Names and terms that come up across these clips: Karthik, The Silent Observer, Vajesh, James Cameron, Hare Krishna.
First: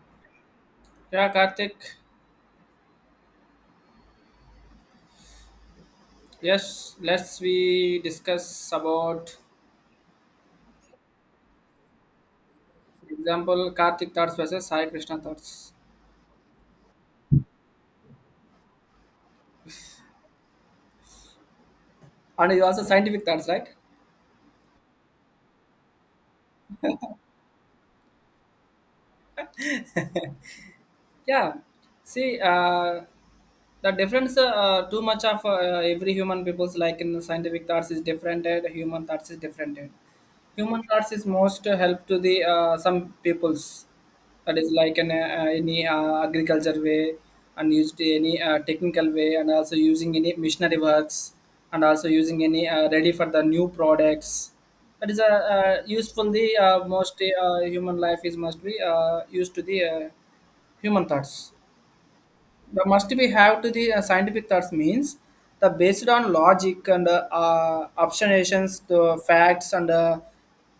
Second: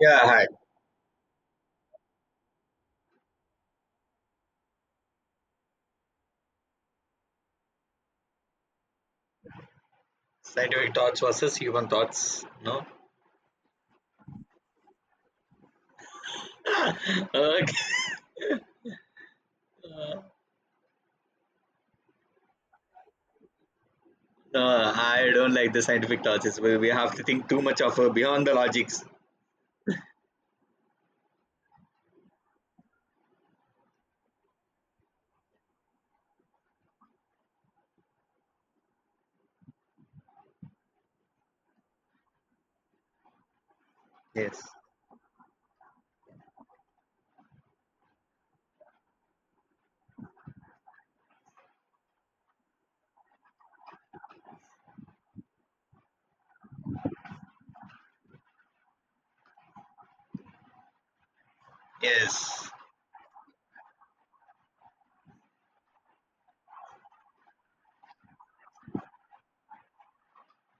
Yeah, hi. Yeah, Karthik. Yes, let's we discuss about, Scientific thoughts versus human thoughts. No. for example, Karthik thoughts versus Hare Krishna thoughts, Okay. Uh, and is also scientific thoughts, right? No, I don't like the scientific thoughts. It's, we have to think too much of beyond the logics. Yeah. See, the difference too much of every human people's like in the scientific thoughts is different and human thoughts is different and human thoughts is most help to the some peoples that Yes. is like in any agriculture way and used any technical way and also using any missionary works and also using any ready for the new products that is a useful the most human life is must be used to the human thoughts Yes. the must be have to the scientific thoughts means the based on logic and observations to facts and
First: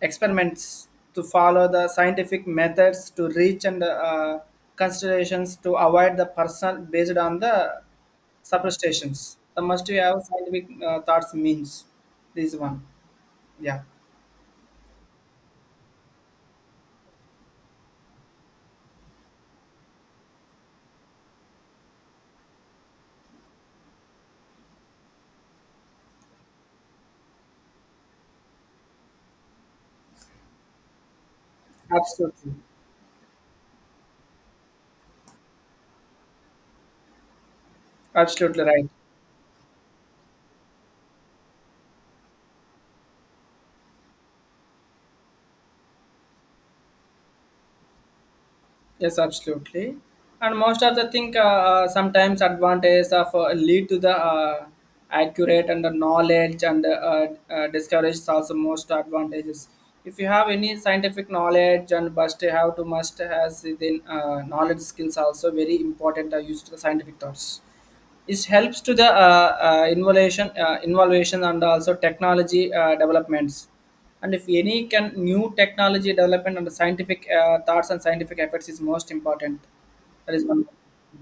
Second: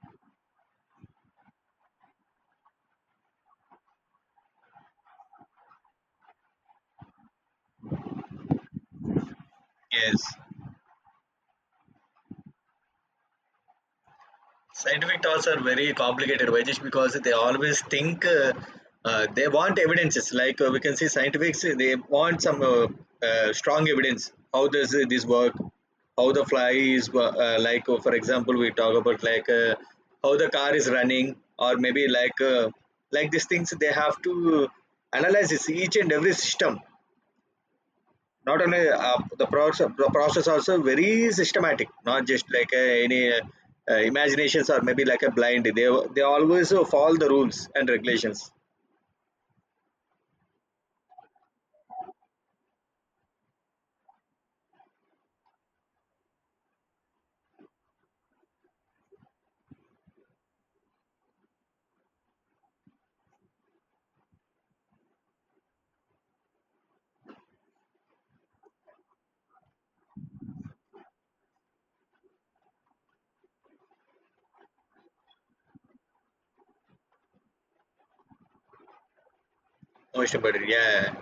experiments to follow the scientific methods to reach and considerations to avoid the personal based on the superstitions the must be have Yes. scientific thoughts means this one, yeah, Scientific thoughts are very complicated, Vajesh, because they always think they want evidences. Like we can see, scientifics they want some strong evidence. How does this work? How the fly is wo- like? For example, we talk about like how the car is running, or maybe absolutely, like these things. They have to analyze this, each and every system. Not absolutely only right. The process also very systematic. Not just like any imaginations or maybe like a blind. They always follow the rules and regulations. Yes, absolutely. And most of the thing, sometimes advantages of lead to the accurate and the knowledge and discourage also most advantages. If you have any scientific knowledge and must have to must has then knowledge skills also very important are used to the scientific thoughts. It helps to the innovation, innovation and also technology developments and if any can new technology development and scientific thoughts and scientific efforts is most important. That Most is about, one. yeah.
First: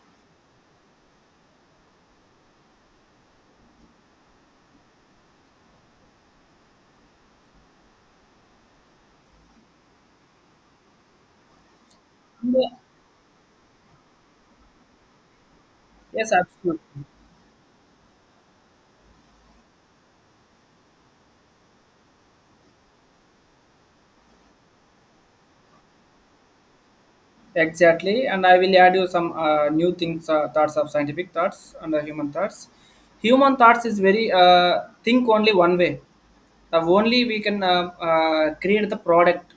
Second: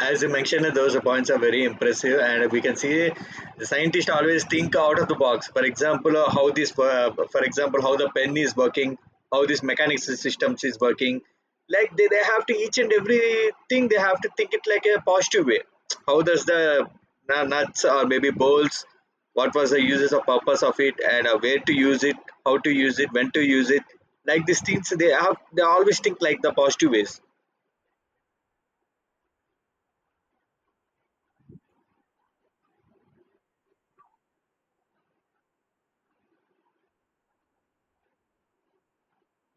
As you mentioned, those points are very impressive, and we can see the scientists always think out of the box. For example, how this, for example, how the pen is working, how this mechanics systems is working. Like they have to Yeah, each and everything they have to think it like a positive way. How yes, does the absolutely. Nuts or maybe bolts? What was the uses or purpose of it, and where to use it, how to use it, when to use it? Like these things, they always think like the positive ways. Exactly. And I will add you some new things, thoughts of scientific thoughts and the human thoughts. Human thoughts is very think only one way. The only we can create the product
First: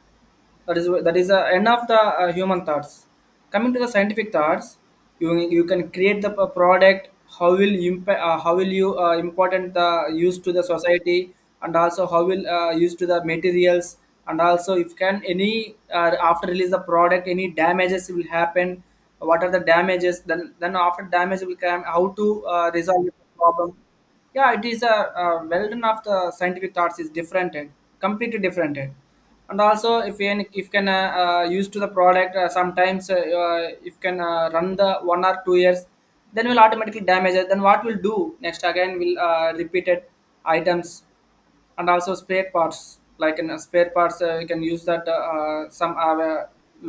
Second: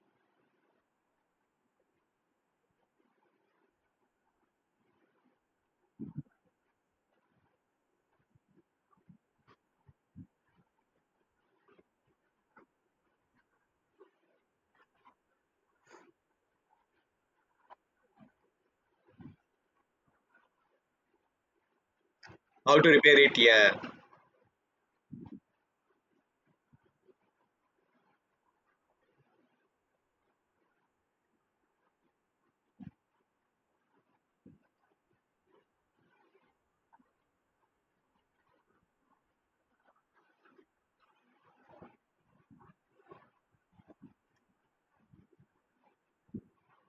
that is the end of the human thoughts coming to the scientific thoughts you can create the product how will impact, how will you important the use to the society, and also how will use to the materials, and also if can any after release the product any damages will happen, what are the damages, then after damage will come how to How to resolve the repair it? Yeah, problem. Yeah, it is a well done of the scientific thoughts is different and completely different, and also if you if can use to the product, sometimes, if can run the 1 or 2 years then will automatically damage it, then what we'll do next, again will repeated items, and also spare parts like in spare parts, you can use that some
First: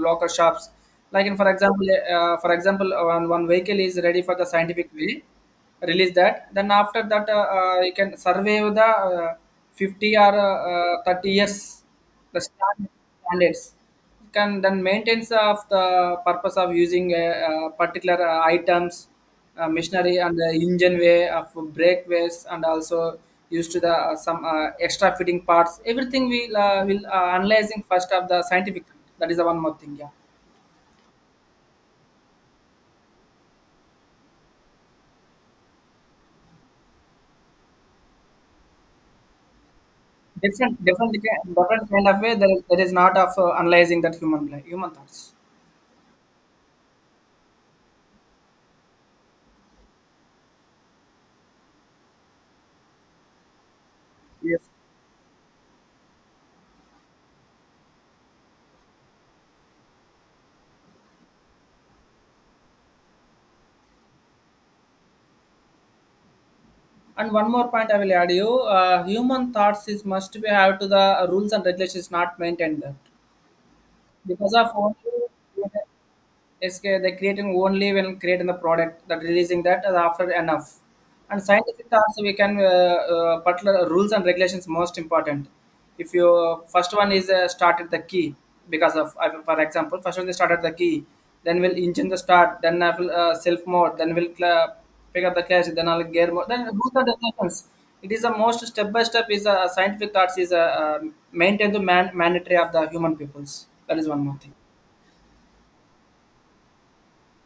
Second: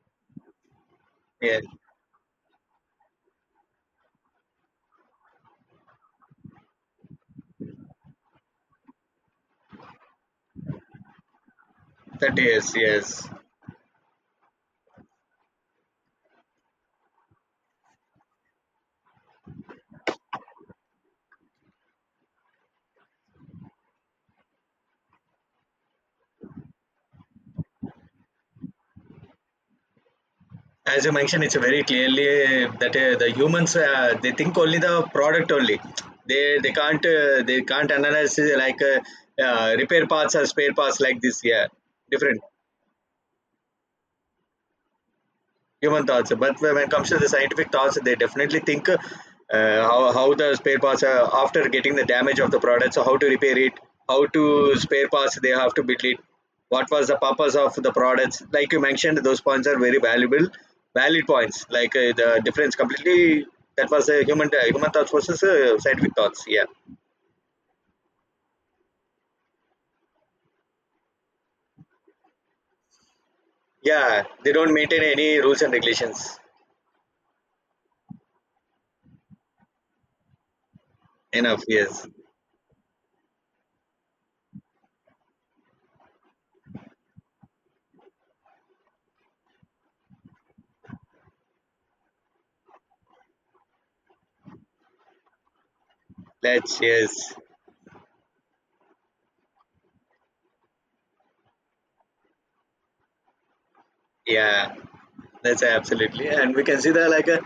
local shops, like in for yeah, example, for example one vehicle is ready for the scientific way release that, then after that you can survey the uh, 50 or 30 years that the is, yes. standards it can then maintains of the purpose of using a, particular items, machinery and the engine way of breakways and also used to the some extra fitting parts, everything will analyzing first of the scientific. That is the one more thing. Yeah, As you mentioned, it's very clearly that the humans they think only the product only. They can't they can't analyze repair parts or spare different parts different like this. Yeah, different kind of way, different. There is not of analyzing that human life, human thoughts. Human thoughts. But when it comes to the scientific thoughts, they definitely think how the spare parts after getting the damage of the product, so how to repair it, how Yes. to spare parts they have to build it, what was the purpose of the products. Like you mentioned, those points are very valuable, valid points. Like the difference completely. That was a human human thoughts versus scientific thoughts. Yeah, And one more point I will add you. Human thoughts is must be have to the rules and regulations not maintained that. yeah. They Because of don't maintain OU, any rules and regulations. it's they creating only when creating the product that releasing, that is after enough. And Enough. scientific Yes. also we can particular rules and regulations most important. If you first one is started the key, because of for example first one they started the key, then will engine the start, then I will self mode, then will pick up the cash, then I'll gear mode, then Let's. rules and Yes. regulations. It is the most step by step is a scientific thoughts is a maintain the mandatory of the human peoples. That is one more thing. Yeah. That's absolutely. And we can see that like a,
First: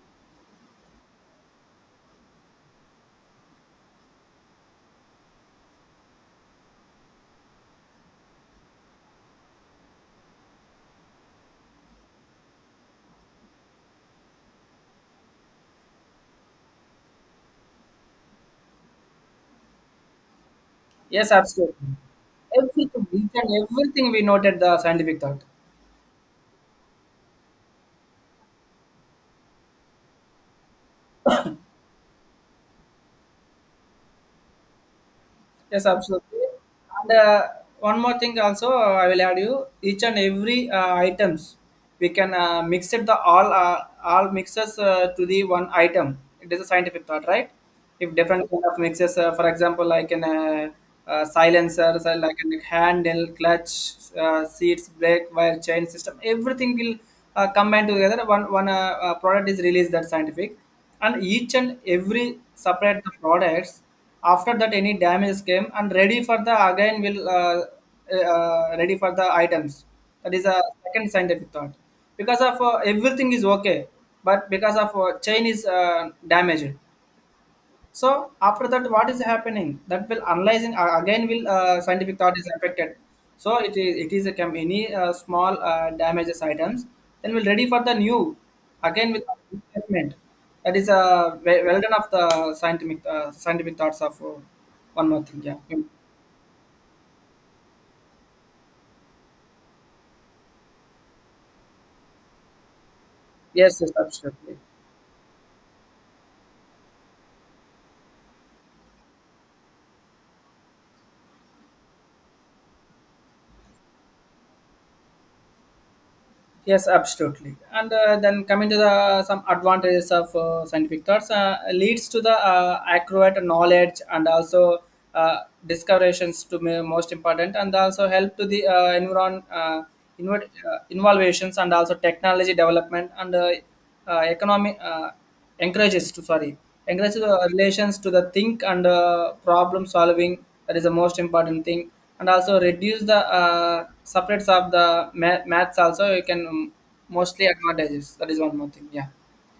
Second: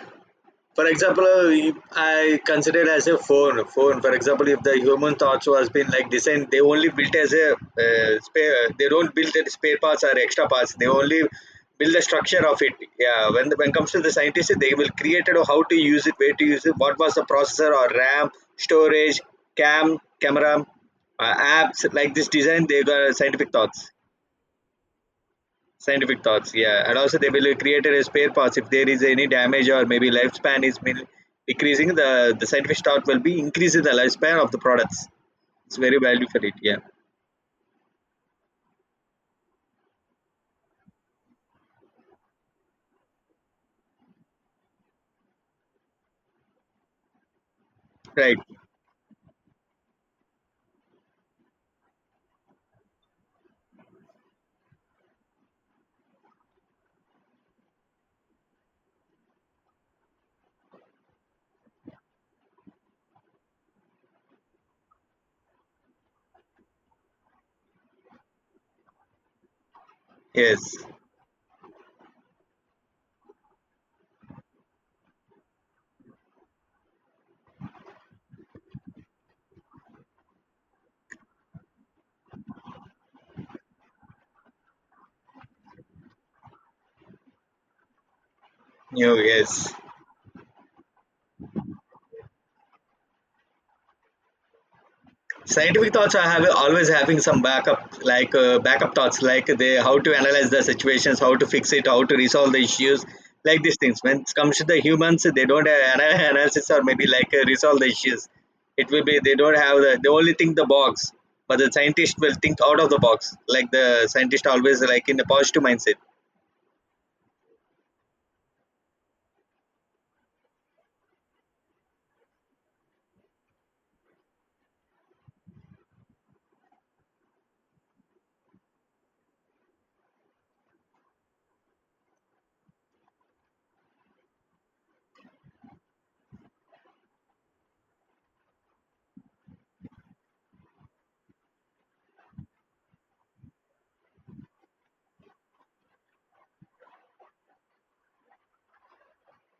for example, if I consider as a phone. Phone, for example, if the human thoughts was been like designed, they only built as a spare. They don't build the spare parts or extra parts. They only build the structure of it. Yeah, when when comes to the scientists, they will create it or how to use it, where to use it, what was the processor or RAM, storage, cam, camera, Yes, apps absolutely. like this design. They Everything, got each and scientific thoughts. everything we noted the scientific thought. Scientific thoughts, yeah. And also they will create a spare parts if there is any damage or maybe lifespan is decreasing, the scientific thought will be increasing the lifespan of the products. It's Yes, very valuable absolutely. for it, yeah. And one more thing also, I will add you each and every items we can mix it the all mixes to the one item. It is a scientific thought, right? If Right. different kind of mixes, for example, like an silencer, so like an handle, clutch, seats, brake, wire, chain system, everything will combine together. One product is released that scientific. And each and every separate the products, after that any damage came and ready for the again will ready for the items. That is a Yes. second scientific thought, because of everything is okay, but because of chain is damaged. So after that, what is happening? That will analyzing, again will scientific thought is affected. So it is a any small damages items. Then we'll ready for the new again New, with yes. investment. That is well done of the scientific thoughts of, one more thing. Yeah. Scientific thoughts I have always having some backup like backup thoughts like they how to analyze the situations, how to fix it, how to resolve the issues, like these Yes. Yes. things. When it comes Absolutely. to the humans, they don't have analysis or maybe like resolve the issues. It will be they don't have the, they only think the box, but the scientist will think out of the box, like the scientist always like in a positive mindset. Yes, absolutely. And then coming to the some advantages of scientific thoughts leads to the accurate knowledge, and also uh, discoveries to me most important, and also help to the innovations and also technology development, and economic encourages to sorry encourages, relations to the think and problem solving. That is the most important thing. And also reduce the separates of the maths also, you can mostly advantages. That is one more thing. Yeah,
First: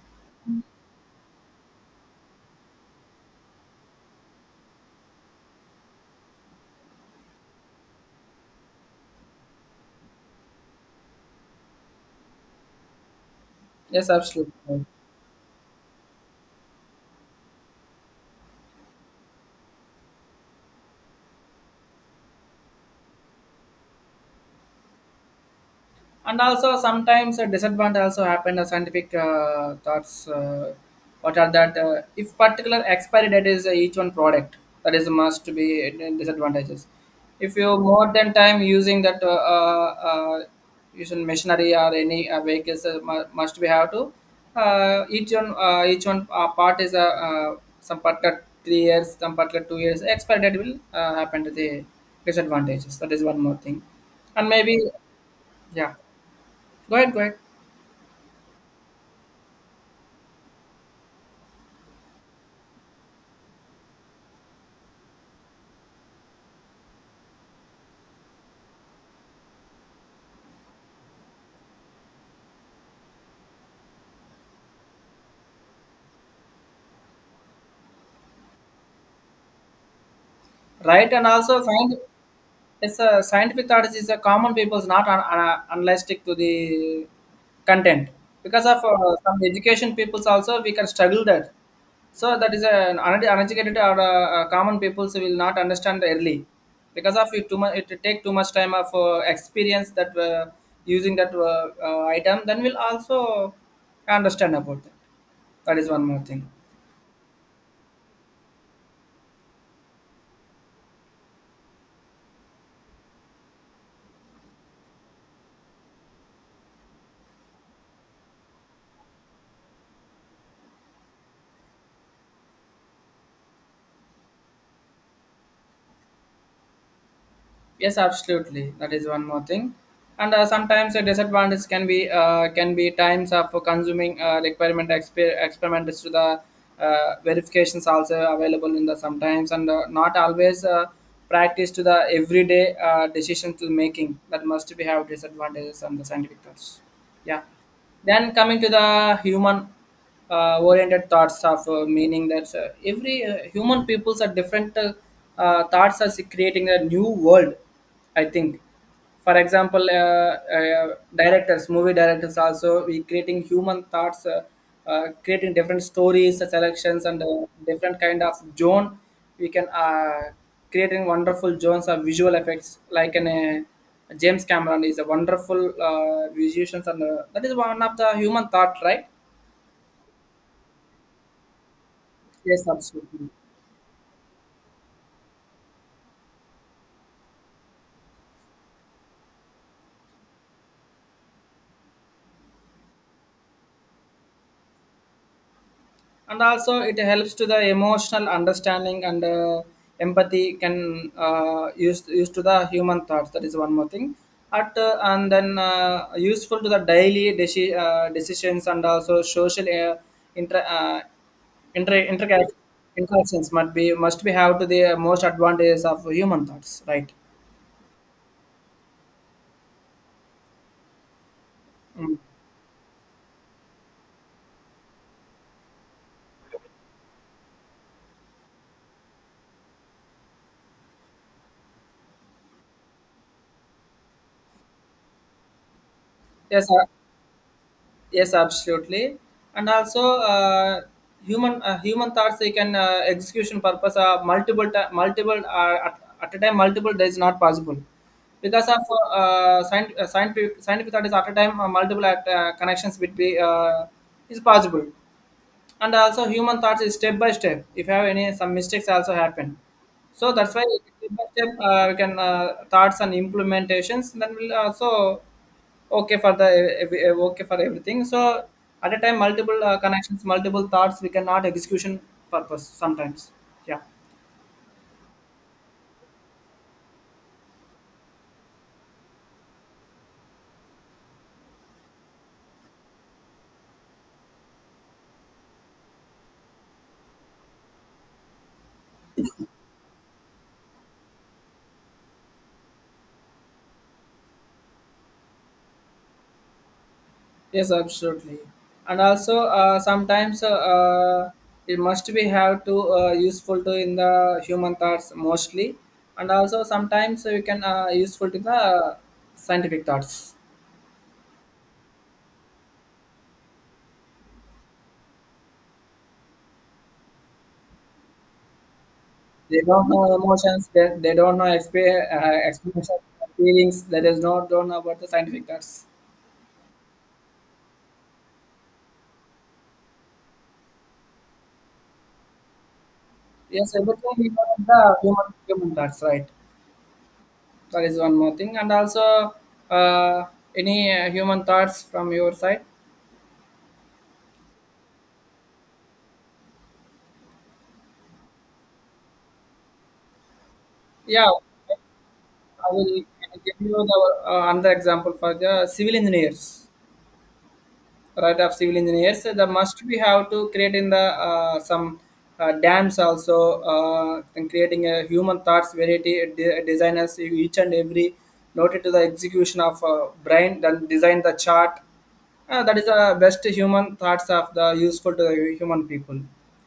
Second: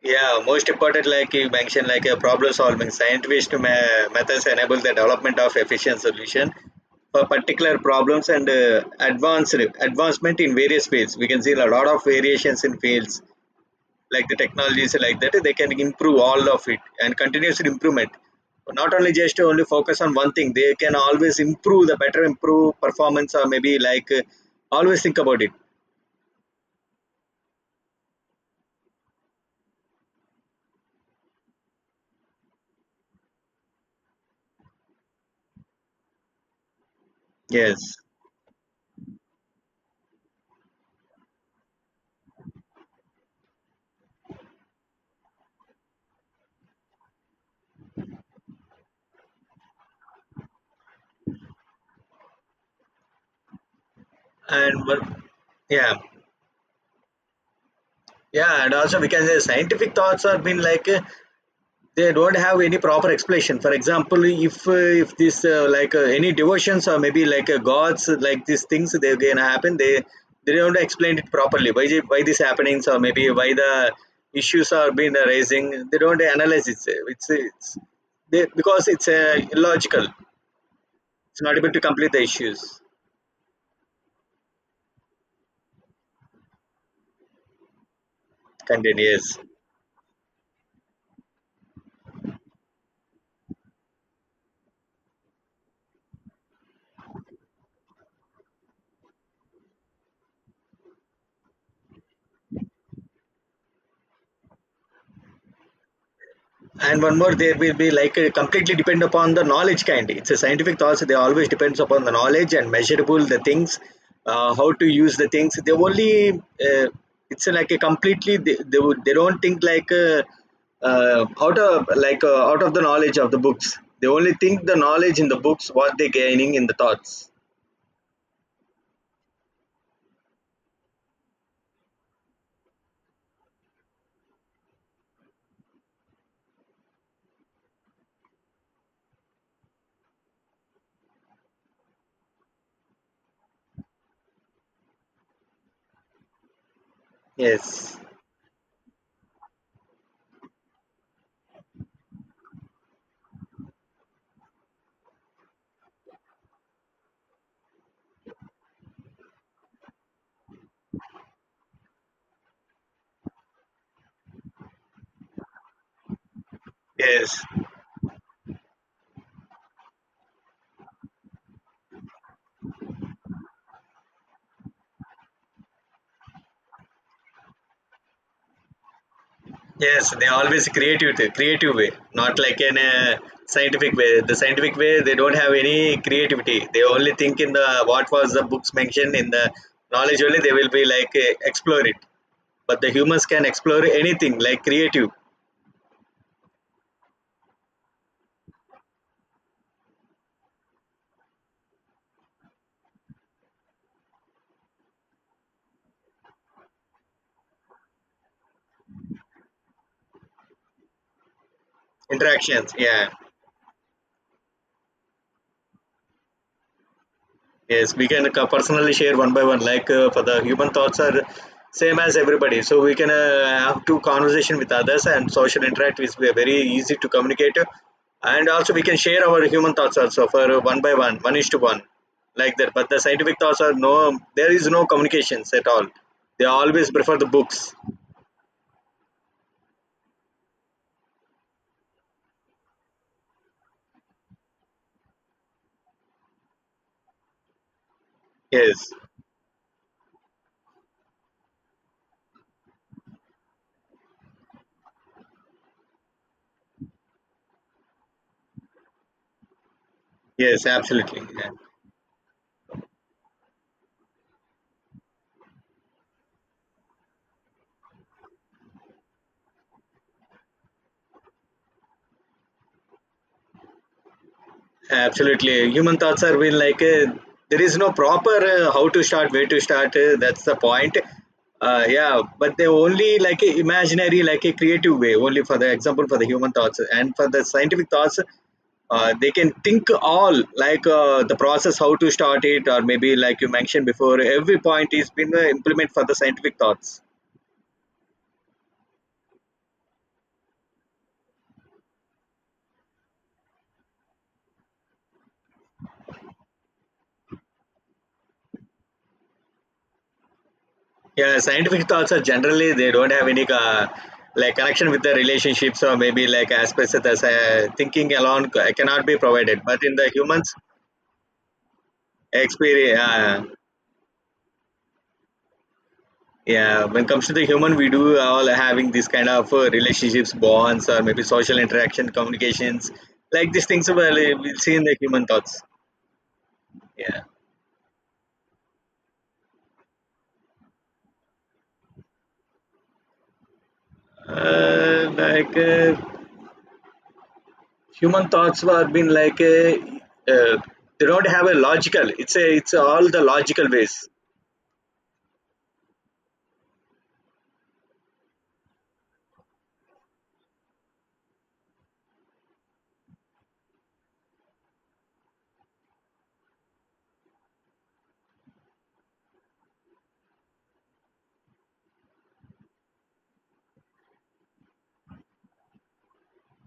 Yeah, most important, like you mentioned, like a problem solving scientific methods enable the development of efficient solution for particular problems and advanced advancement in various fields. We can see a lot of variations in fields yes, like the absolutely. technologies like that. They can improve all of it and continuous improvement. Not only just to only focus on one thing, they can always improve the better improve performance or maybe like always think about it. And also sometimes a disadvantage also happened scientific thoughts, what are that, if particular expiry date is each one product, that is must be disadvantages. If you Yes, more than time using that uh, uh, using machinery or any vehicles, must be have to each one part is a some particular 3 years, some particular 2 years expiry date will happen to the disadvantages. That is one more thing. And maybe, and but, yeah. yeah. Go ahead, go ahead. Yeah, and also we can say scientific thoughts are been like they don't have any proper explanation. For example, if this any devotions or maybe like gods like these things they're gonna happen, they don't explain it properly. Why these happenings or maybe why the issues are being arising, they don't analyze it. It's they, because it's illogical. Right, and It's not also able to find complete the issues. it's a scientific thought is a common people's not unlastic to the content, because of Continue. Yes. some education peoples also we can struggle that. So that is an uneducated or common peoples will not understand early, because of it too much it take too much time of experience that, using that item, then we'll also understand about that. That is one more thing. And one more, there will be like completely depend upon the knowledge kind. It's a scientific thoughts, they always depends upon the knowledge and measurable the things, how to use the things. They only uh, it's like a completely would, they don't think like out of like out of the knowledge of the books. They only think the knowledge in the books what they gaining in the thoughts. Yes, absolutely. That is one more thing. And sometimes a disadvantage can be times of consuming requirement experiments to the verifications also available in the sometimes, and not always practice to the everyday decision to making, that must be have disadvantages on the scientific thoughts. Yeah. Yes, Then coming to the human oriented thoughts of meaning that every human peoples are different thoughts are creating a new world, I think. For example, uh, directors movie directors also we creating human thoughts, creating different stories, selections and yes. different kind of zone we can creating wonderful zones of visual effects, like an James Cameron is a wonderful musician, and that is one of the human thought, right? Yes, they always creative, creative way, not like Yes, in a absolutely. scientific way. The scientific way, they don't have any creativity. They only think in the what was the books mentioned in the knowledge only. They will be like, eh, explore it. But the humans can explore anything like creative And also, it helps to the emotional understanding, and empathy can used to the human thoughts. That is one more thing. At And then useful to the daily decisions, and also social inter uh, inter interca- interactions. Yeah. interactions must be have to the most advantages of human thoughts. Right. Yes, we can personally share one by one. Like for the human thoughts are same as Mm. everybody, so we can have two conversation with others, and social interact is very easy to communicate. And also we can share our human thoughts also for one by one, one is to one, like that. But the scientific thoughts are no, there is no communications at all. They Yes. always prefer the books. Yes, absolutely. And also, human thoughts, they can execution purpose, multiple ti multiple, at a time, multiple days is not possible because of Yes, scientific thought is at a time, multiple connections between, is possible. And also, human thoughts is step by step, if you have any some mistakes also happen, so that's why yes, step absolutely. by Yeah. step, we can thoughts and implementations, then will also okay for the okay for everything. So at a time multiple connections, multiple thoughts, we cannot execution purpose sometimes, yeah. Absolutely. Human thoughts are been like there is no proper how to start, where to start. That's the point. Yeah, but they only like a imaginary, like a creative way. Only for the example, for the human thoughts and for the scientific thoughts, they can think all like the process how to start it or maybe like you mentioned before. Every point is been implement for the scientific thoughts. Yes, absolutely. And also, sometimes, it must be have to useful to in the human thoughts mostly. And also, sometimes you can useful to the scientific thoughts. Yeah, scientific thoughts are generally they don't have any like connection with the relationships or maybe like aspects that thinking alone cannot be They provided. But don't in know the humans, emotions, they don't know explanation, experience, feelings. They does not don't know about the scientific thoughts. yeah, when it comes to the human, we do all having this kind of relationships, bonds, or maybe social interaction, communications, like these Yes, things, everything well, we know we'll is see in the the human human thoughts. human thoughts, right? Yeah, That is one more thing, and also uh, any human thoughts from your side? uh, like uh, human thoughts have been like uh, they Yeah, don't have a logical. It's a I it's will all the give logical you ways. the another example for the civil engineers. Right of civil engineers, so the must we have to create in the some dams also, and creating a human thoughts variety, designers, each and every noted to the execution of brain, then design the chart. That is the best human thoughts of the useful to the human people.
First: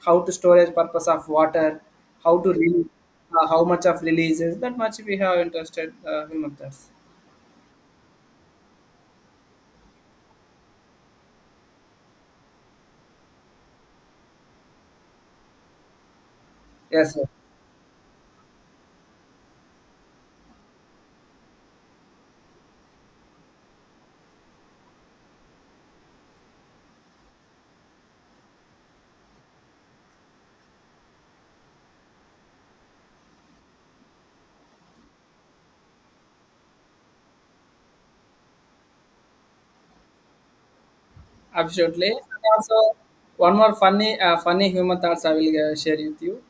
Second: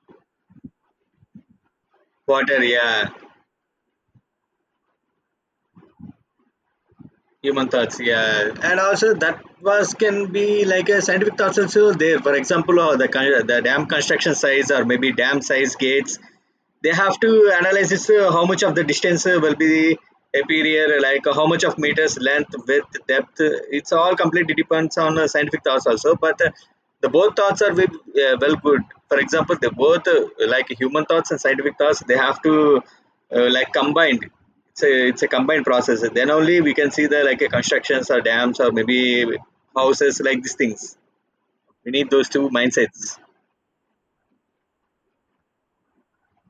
How to storage purpose of water, how to Water, release? yeah. How much of releases, that much we have interested, human thoughts. Human thoughts, yeah. And also that was can be like a scientific thoughts also there. For example, the the dam construction size or maybe dam size gates, they Yes, have sir. to analyze this how much of the distance will be appear like how much of meters length width depth it's all completely depends on scientific thoughts also, but the both thoughts are with, well good. For example, they both like human thoughts and scientific thoughts, they have to like combined. It's a combined process, then only we can see the like constructions or dams or maybe houses like these things. We Absolutely. need those And two also, mindsets. one more funny, funny human thoughts I will share with you.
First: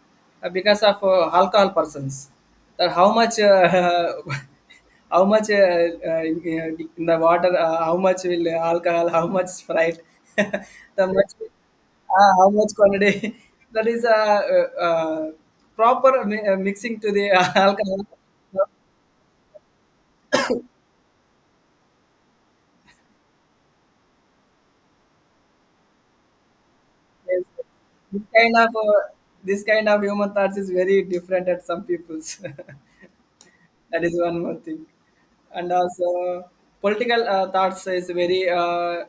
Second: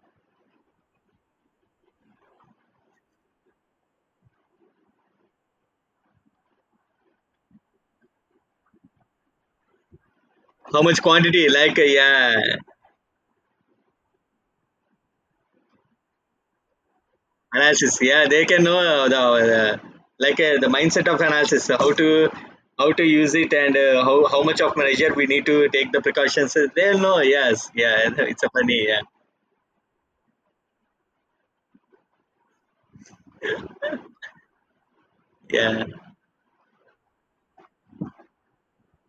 Because of alcohol persons, that how much, how much in in the water, how much will alcohol, how much Sprite, How much the much, quantity, like yeah, how much quantity. That is a proper mixing to the analysis, alcohol. yeah, they can know the the mindset of analysis, how to use it and how much of measure we need to take the precautions. They'll know. Yes, yeah. This It's a kind of funny, yeah, uh, this kind of human thoughts is very different at some people's. That is one more thing. And yeah, also, political thoughts is very uh,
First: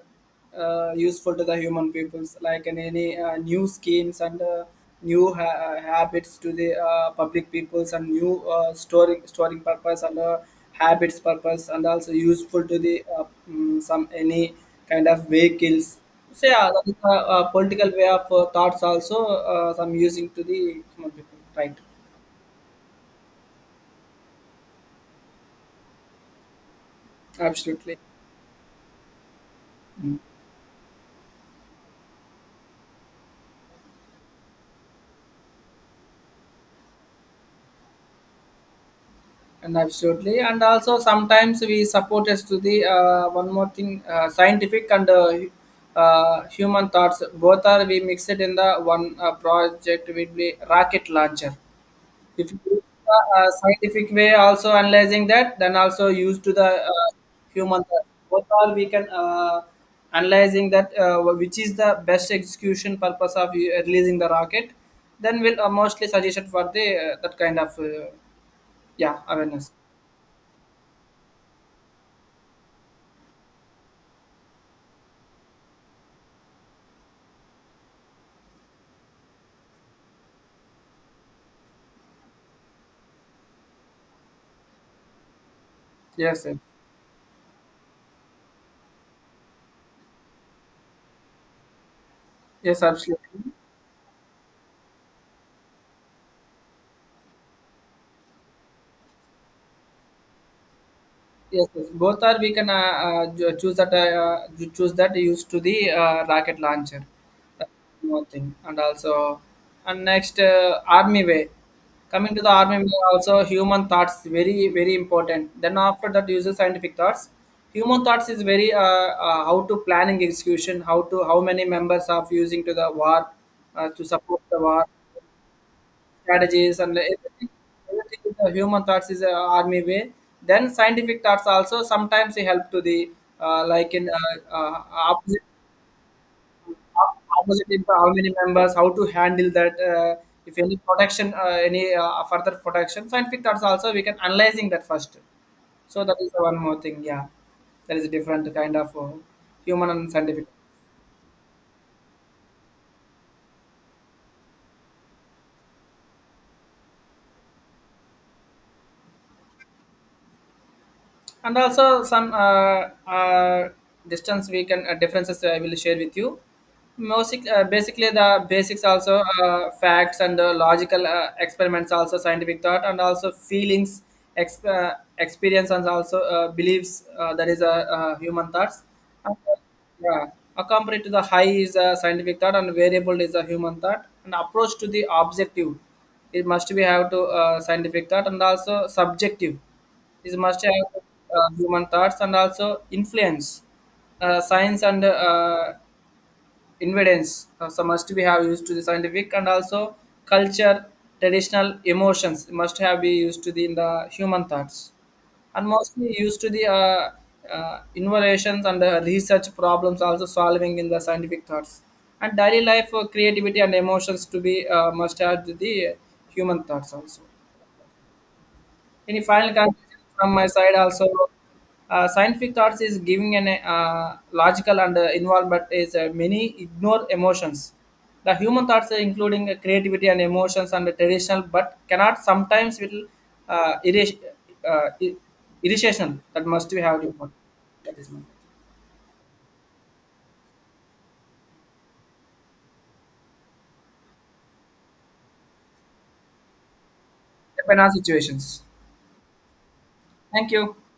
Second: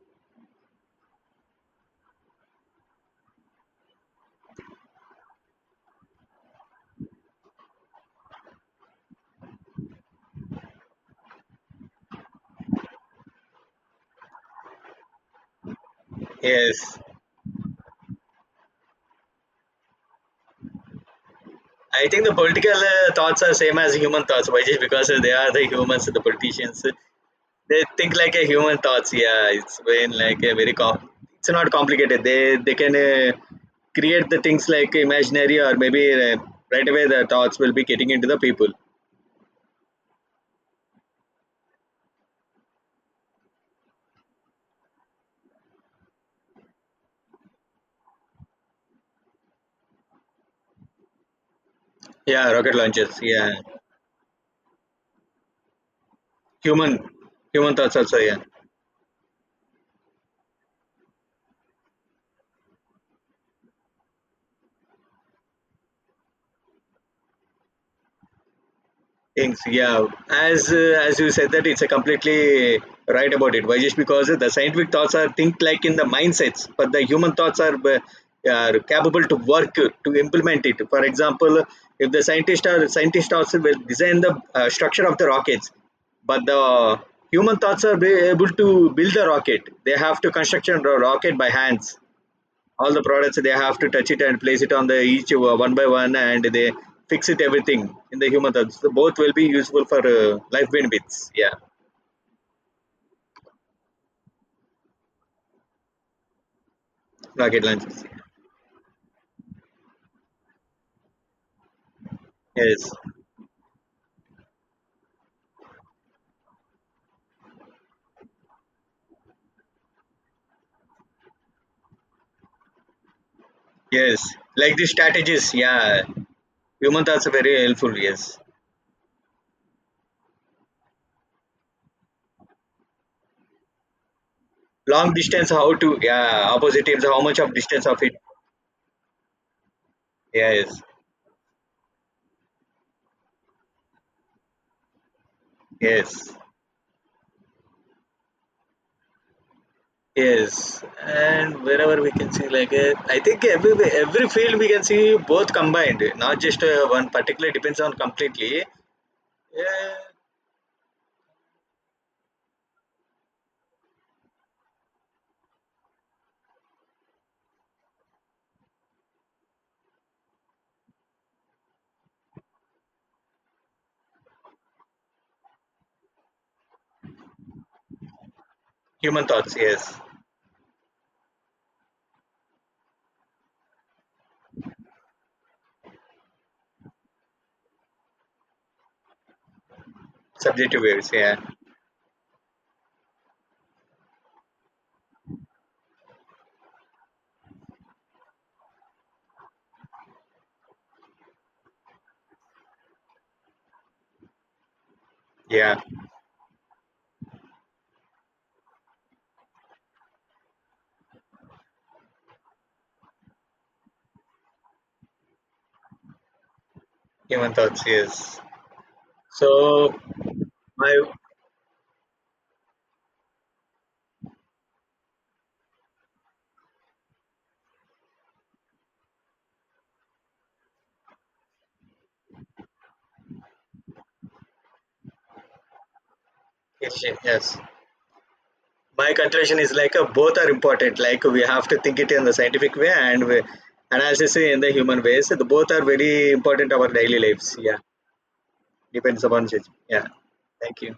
uh, useful to the human peoples, like in any new schemes, and new ha- habits to the public peoples, and new storing purpose, and habits purpose, and also useful to the some any kind of vehicles. So yeah, that is yes. A political way of thoughts also some using to the human people. Right, I think the political thoughts are same as human thoughts, why, just because they are the humans, the politicians. They absolutely. think like a human thoughts. Yeah, it's been like a very it's not complicated. They can create the things like imaginary or maybe right away the thoughts will be getting into the people. And absolutely, and also sometimes we support us to the one more thing, scientific and human thoughts, both are we mixed in the one project will be rocket launcher. Yeah, If you rocket use the launches. Yeah, scientific way also analyzing that, then also used to the human human human thoughts thoughts. also. Yeah. Both are we can analyzing that which is the best execution purpose of releasing the rocket, then we'll mostly suggested for the that kind of, yeah, Things, awareness. yeah. As you said that it's a completely right about it, Vajesh, because the scientific thoughts are think like in the mindsets, but the human thoughts are capable to work to implement it. For example, if the scientists are scientists also will design the structure of the rockets, Yes, but yes, the human thoughts are be able to build the rocket. They have to construct a rocket by hands, yes, all the products absolutely. they have to touch it and place it on the each one by one, and they fix it everything in the human touch. So both will be useful for life benefits. Yeah, Yes, yes. Both are we can choose that you choose that used to the rocket launcher. rocket That's launches. one thing, and also, and next army way. Coming to the army Yes, way, also human thoughts very very important. Then after that, uses scientific thoughts. Human thoughts is very how to planning execution, how to how many members are using to the war, to yes. support the Like war these strategies. Yeah, strategies and human thoughts are everything, very helpful. everything in Yes, the human thoughts is a army way. Then scientific thoughts also sometimes they help to the like in long opposite distance. How to? Yeah, opposite teams. How much of opposite in distance of how it? many members, how to handle that. If any Yes, protection, any further protection, scientific thoughts also we can analyzing that first. So that is yes. the one more thing. Yeah, that is a different kind of human and scientific. Yes, and wherever we can see, like I think every field we can see both combined, not just one particular depends on completely. Yeah. And also some distance we can differences, I will share with you. Music, basically the basics also, facts and logical experiments also scientific thought, and also feelings, experience, and also beliefs, that is a human thoughts. Human And, thoughts, yes. yeah, accompanied to the high is a scientific thought, and variable is a human thought, and approach to the objective it must be have to scientific thought, and also subjective this must Subjective have waves, yeah. Human thoughts, and also influence science and evidence. So must be have used to the scientific, and also culture, traditional emotions must have be used to the in the human thoughts. And Yeah. mostly used to the innovations and the research problems also solving in the scientific thoughts, and daily life creativity and emotions to be must add to the human thoughts also. Human thoughts, yes. Any final So conclusion from my side my, also? Scientific thoughts is giving an logical and involved, but is many ignore emotions. The human thoughts are including creativity and emotions, and the traditional, but cannot sometimes will uh, irri- uh, ir- irritational. That must be have to put. yes. That is my My conclusion is like both are important. Like we have to think it in the scientific way and we, analysis in the human ways. So the both are very important our daily lives. Yeah. depend on situations. Depends upon it. Yeah. Thank you. Thank you.